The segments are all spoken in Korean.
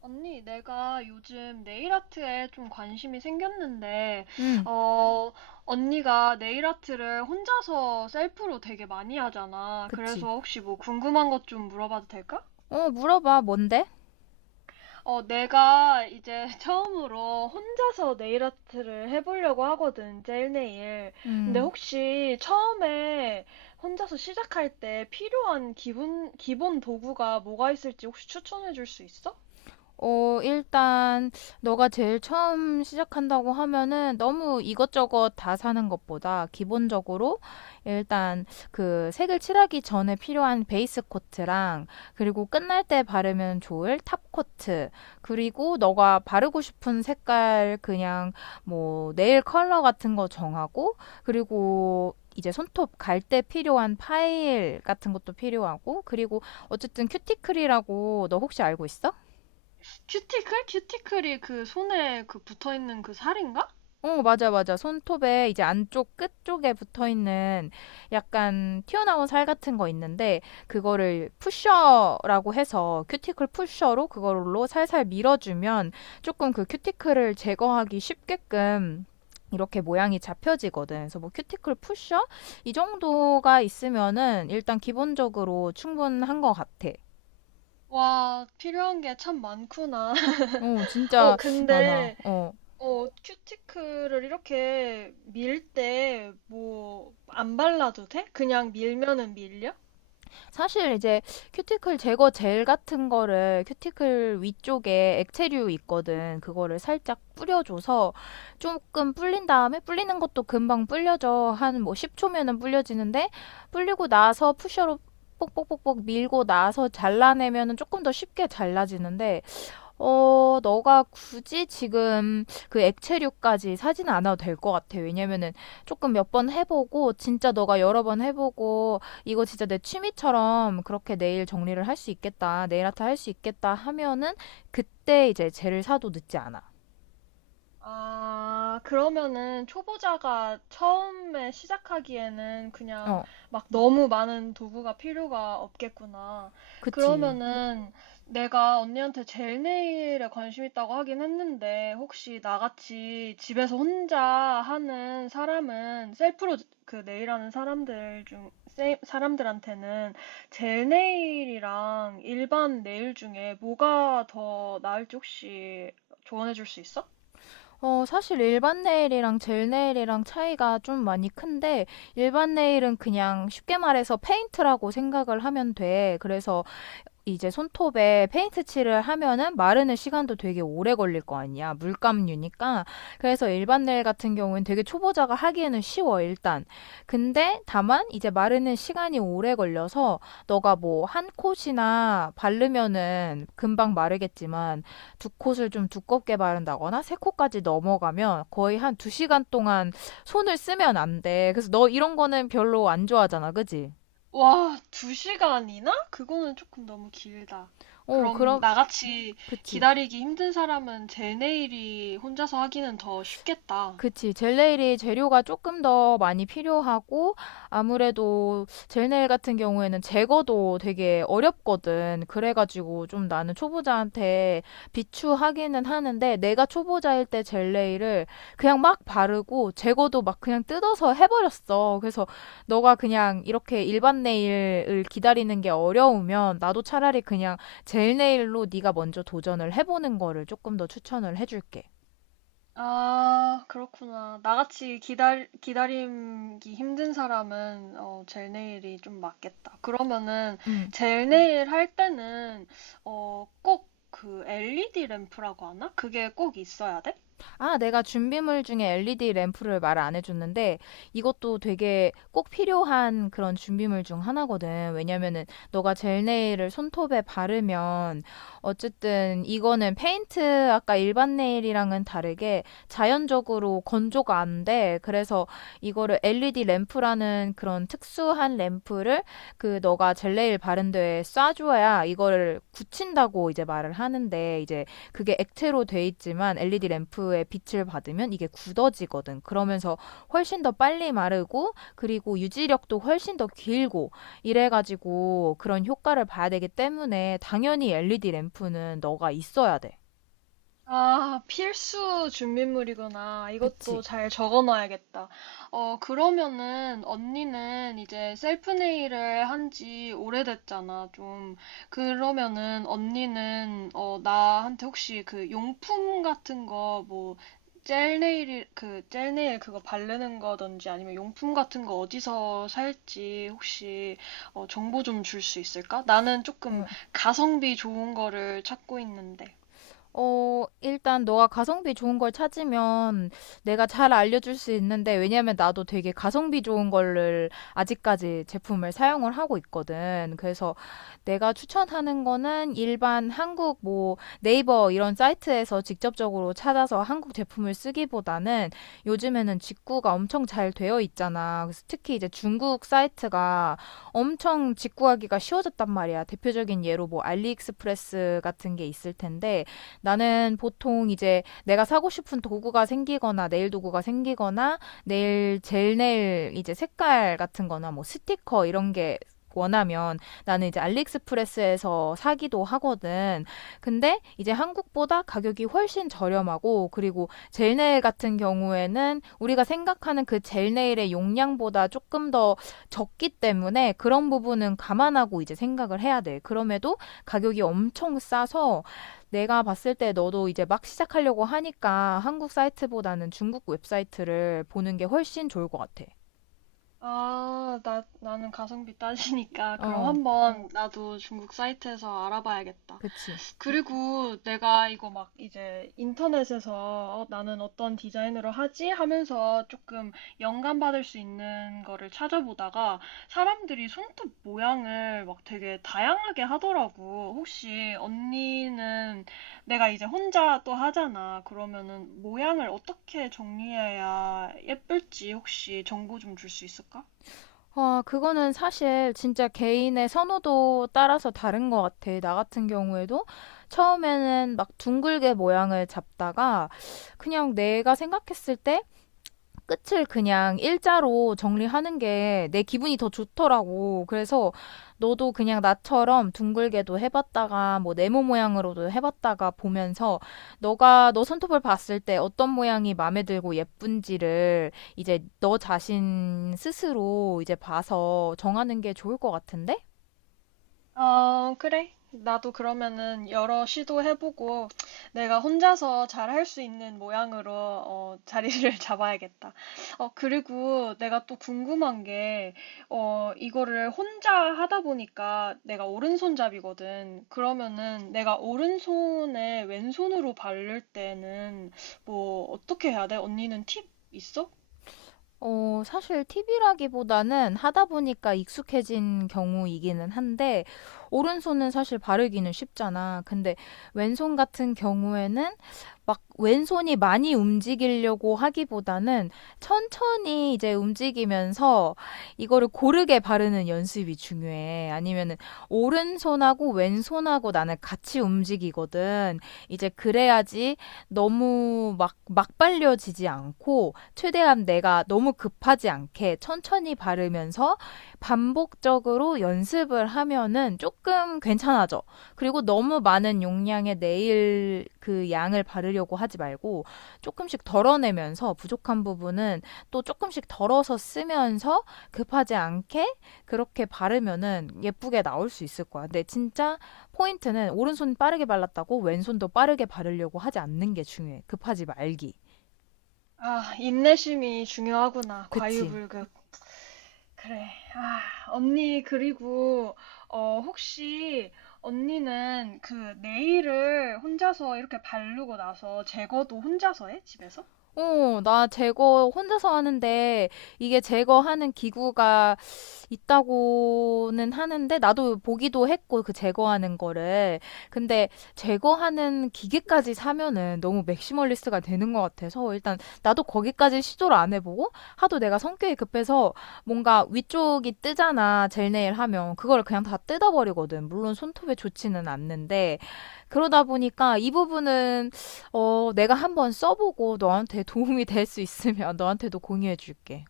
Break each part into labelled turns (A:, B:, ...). A: 언니, 내가 요즘 네일 아트에 좀 관심이 생겼는데,
B: 응,
A: 어, 언니가 네일 아트를 혼자서 셀프로 되게 많이 하잖아.
B: 그치.
A: 그래서 혹시 뭐 궁금한 것 좀 물어봐도 될까?
B: 물어봐. 뭔데?
A: 어, 내가 이제 처음으로 혼자서 네일 아트를 해보려고 하거든, 젤네일. 근데
B: 음,
A: 혹시 처음에 혼자서 시작할 때 필요한 기본 도구가 뭐가 있을지 혹시 추천해 줄 수 있어?
B: 일단, 너가 제일 처음 시작한다고 하면은 너무 이것저것 다 사는 것보다 기본적으로 일단 그 색을 칠하기 전에 필요한 베이스 코트랑, 그리고 끝날 때 바르면 좋을 탑 코트, 그리고 너가 바르고 싶은 색깔 그냥 뭐 네일 컬러 같은 거 정하고, 그리고 이제 손톱 갈 때 필요한 파일 같은 것도 필요하고, 그리고 어쨌든 큐티클이라고 너 혹시 알고 있어?
A: 큐티클? 큐티클이 그 손에 그 붙어 있는 그 살인가?
B: 어, 맞아, 맞아. 손톱에 이제 안쪽 끝 쪽에 붙어 있는 약간 튀어나온 살 같은 거 있는데, 그거를 푸셔라고 해서 큐티클 푸셔로 그걸로 살살 밀어주면 조금 그 큐티클을 제거하기 쉽게끔 이렇게 모양이 잡혀지거든. 그래서 뭐 큐티클 푸셔? 이 정도가 있으면은 일단 기본적으로 충분한 것 같아.
A: 와, 필요한 게 참 많구나.
B: 어,
A: 어,
B: 진짜 많아.
A: 근데
B: 어.
A: 어, 큐티클을 이렇게 밀때 뭐 안 발라도 돼? 그냥 밀면은 밀려?
B: 사실 이제 큐티클 제거 젤 같은 거를 큐티클 위쪽에 액체류 있거든. 그거를 살짝 뿌려줘서 조금 불린 다음에, 불리는 것도 금방 불려져. 한 뭐 10초면은 불려지는데, 불리고 나서 푸셔로 뽁뽁뽁뽁 밀고 나서 잘라내면은 조금 더 쉽게 잘라지는데, 너가 굳이 지금 그 액체류까지 사지는 않아도 될 것 같아. 왜냐면은 조금 몇 번 해보고, 진짜 너가 여러 번 해보고, 이거 진짜 내 취미처럼 그렇게 네일 정리를 할 수 있겠다, 네일 아트 할 수 있겠다 하면은 그때 이제 젤을 사도 늦지 않아.
A: 아, 그러면은 초보자가 처음에 시작하기에는 그냥
B: 어,
A: 막 너무 많은 도구가 필요가 없겠구나.
B: 그치.
A: 그러면은 내가 언니한테 젤네일에 관심 있다고 하긴 했는데 혹시 나같이 집에서 혼자 하는 사람은 셀프로 그 네일하는 사람들 중 사람들한테는 젤네일이랑 일반 네일 중에 뭐가 더 나을지 혹시 조언해 줄 수 있어?
B: 사실 일반 네일이랑 젤 네일이랑 차이가 좀 많이 큰데, 일반 네일은 그냥 쉽게 말해서 페인트라고 생각을 하면 돼. 그래서 이제 손톱에 페인트 칠을 하면은 마르는 시간도 되게 오래 걸릴 거 아니야. 물감류니까. 그래서 일반 네일 같은 경우는 되게 초보자가 하기에는 쉬워, 일단. 근데 다만 이제 마르는 시간이 오래 걸려서 너가 뭐 한 콧이나 바르면은 금방 마르겠지만 두 콧을 좀 두껍게 바른다거나 세 콧까지 넘어가면 거의 한 두 시간 동안 손을 쓰면 안 돼. 그래서 너 이런 거는 별로 안 좋아하잖아. 그지?
A: 와, 2시간이나? 그거는 조금 너무 길다.
B: 어,
A: 그럼
B: 그럼,
A: 나같이
B: 그치.
A: 기다리기 힘든 사람은 제 내일이 혼자서 하기는 더 쉽겠다.
B: 그치. 젤네일이 재료가 조금 더 많이 필요하고, 아무래도 젤네일 같은 경우에는 제거도 되게 어렵거든. 그래가지고 좀 나는 초보자한테 비추하기는 하는데, 내가 초보자일 때 젤네일을 그냥 막 바르고, 제거도 막 그냥 뜯어서 해버렸어. 그래서 너가 그냥 이렇게 일반 네일을 기다리는 게 어려우면, 나도 차라리 그냥 젤네일로 네가 먼저 도전을 해보는 거를 조금 더 추천을 해줄게.
A: 아, 그렇구나. 나같이 기다리기 힘든 사람은 어, 젤 네일이 좀 맞겠다. 그러면은
B: 음.
A: 젤 네일 할 때는 어, 꼭 그 LED 램프라고 하나? 그게 꼭 있어야 돼?
B: 아, 내가 준비물 중에 LED 램프를 말 안 해줬는데 이것도 되게 꼭 필요한 그런 준비물 중 하나거든. 왜냐면은 너가 젤네일을 손톱에 바르면 어쨌든 이거는 페인트 아까 일반 네일이랑은 다르게 자연적으로 건조가 안 돼. 그래서 이거를 LED 램프라는 그런 특수한 램프를 그 너가 젤네일 바른 데에 쏴줘야 이거를 굳힌다고 이제 말을 하는데, 이제 그게 액체로 돼 있지만 LED 램프의 빛을 받으면 이게 굳어지거든. 그러면서 훨씬 더 빨리 마르고 그리고 유지력도 훨씬 더 길고 이래가지고 그런 효과를 봐야 되기 때문에 당연히 LED 램프는 너가 있어야 돼.
A: 아, 필수 준비물이구나.
B: 그치?
A: 이것도 잘 적어놔야겠다. 어, 그러면은 언니는 이제 셀프 네일을 한지 오래됐잖아, 좀. 그러면은 언니는 어, 나한테 혹시 그 용품 같은 거 뭐 젤 네일 그거 바르는 거든지 아니면 용품 같은 거 어디서 살지 혹시 어, 정보 좀 줄 수 있을까? 나는 조금
B: 응,
A: 가성비 좋은 거를 찾고 있는데.
B: 일단 너가 가성비 좋은 걸 찾으면 내가 잘 알려줄 수 있는데, 왜냐면 나도 되게 가성비 좋은 거를 아직까지 제품을 사용을 하고 있거든. 그래서 내가 추천하는 거는 일반 한국 뭐 네이버 이런 사이트에서 직접적으로 찾아서 한국 제품을 쓰기보다는 요즘에는 직구가 엄청 잘 되어 있잖아. 그래서 특히 이제 중국 사이트가 엄청 직구하기가 쉬워졌단 말이야. 대표적인 예로 뭐 알리익스프레스 같은 게 있을 텐데, 나는 보통 이제 내가 사고 싶은 도구가 생기거나 네일 도구가 생기거나 네일 젤 네일 이제 색깔 같은 거나 뭐 스티커 이런 게 원하면 나는 이제 알리익스프레스에서 사기도 하거든. 근데 이제 한국보다 가격이 훨씬 저렴하고, 그리고 젤 네일 같은 경우에는 우리가 생각하는 그 젤 네일의 용량보다 조금 더 적기 때문에 그런 부분은 감안하고 이제 생각을 해야 돼. 그럼에도 가격이 엄청 싸서 내가 봤을 때 너도 이제 막 시작하려고 하니까 한국 사이트보다는 중국 웹사이트를 보는 게 훨씬 좋을 것 같아.
A: 아, 나는 가성비 따지니까 그럼
B: 어,
A: 한번 어, 나도 중국 사이트에서 알아봐야겠다.
B: 그치.
A: 그리고 내가 이거 막 이제 인터넷에서 어, 나는 어떤 디자인으로 하지? 하면서 조금 영감받을 수 있는 거를 찾아보다가 사람들이 손톱 모양을 막 되게 다양하게 하더라고. 혹시 언니는 내가 이제 혼자 또 하잖아. 그러면은 모양을 어떻게 정리해야 예쁠지 혹시 정보 좀 줄 수 있을까?
B: 와, 그거는 사실 진짜 개인의 선호도 따라서 다른 것 같아. 나 같은 경우에도 처음에는 막 둥글게 모양을 잡다가 그냥 내가 생각했을 때 끝을 그냥 일자로 정리하는 게 내 기분이 더 좋더라고. 그래서 너도 그냥 나처럼 둥글게도 해봤다가 뭐 네모 모양으로도 해봤다가 보면서 너가 너 손톱을 봤을 때 어떤 모양이 마음에 들고 예쁜지를 이제 너 자신 스스로 이제 봐서 정하는 게 좋을 것 같은데?
A: 어, 그래. 나도 그러면은 여러 시도해보고 내가 혼자서 잘 할 수 있는 모양으로 어, 자리를 잡아야겠다. 어, 그리고 내가 또 궁금한 게, 어, 이거를 혼자 하다 보니까 내가 오른손잡이거든. 그러면은 내가 오른손에 왼손으로 바를 때는 뭐 어떻게 해야 돼? 언니는 팁 있어?
B: 사실 팁이라기보다는 하다 보니까 익숙해진 경우이기는 한데, 오른손은 사실 바르기는 쉽잖아. 근데 왼손 같은 경우에는 막 왼손이 많이 움직이려고 하기보다는 천천히 이제 움직이면서 이거를 고르게 바르는 연습이 중요해. 아니면은 오른손하고 왼손하고 나는 같이 움직이거든. 이제 그래야지 너무 막 발려지지 않고, 최대한 내가 너무 급하지 않게 천천히 바르면서 반복적으로 연습을 하면은 조금 괜찮아져. 그리고 너무 많은 용량의 네일 그 양을 바르려고 하지 말고 조금씩 덜어내면서 부족한 부분은 또 조금씩 덜어서 쓰면서 급하지 않게 그렇게 바르면은 예쁘게 나올 수 있을 거야. 근데 진짜 포인트는 오른손 빠르게 발랐다고 왼손도 빠르게 바르려고 하지 않는 게 중요해. 급하지 말기.
A: 아, 인내심이 중요하구나.
B: 그치.
A: 과유불급. 그래. 아, 언니, 그리고, 어, 혹시, 언니는 그 네일을 혼자서 이렇게 바르고 나서 제거도 혼자서 해? 집에서?
B: 어, 나 제거 혼자서 하는데 이게 제거하는 기구가 있다고는 하는데, 나도 보기도 했고 그 제거하는 거를. 근데 제거하는 기계까지 사면은 너무 맥시멀리스트가 되는 것 같아서 일단 나도 거기까지 시도를 안 해보고, 하도 내가 성격이 급해서 뭔가 위쪽이 뜨잖아. 젤네일 하면 그걸 그냥 다 뜯어버리거든. 물론 손톱에 좋지는 않는데 그러다 보니까 이 부분은 어, 내가 한번 써보고 너한테 도움이 될 수 있으면 너한테도 공유해줄게.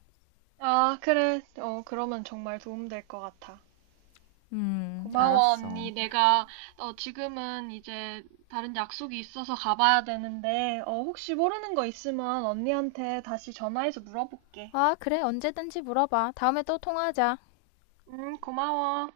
A: 아, 그래. 어, 그러면 정말 도움될 것 같아. 음. 고마워,
B: 알았어.
A: 언니. 내가, 어, 지금은 이제 다른 약속이 있어서 가봐야 되는데, 어, 혹시 모르는 거 있으면 언니한테 다시 전화해서 물어볼게.
B: 아, 그래. 언제든지 물어봐. 다음에 또 통화하자.
A: 응, 고마워.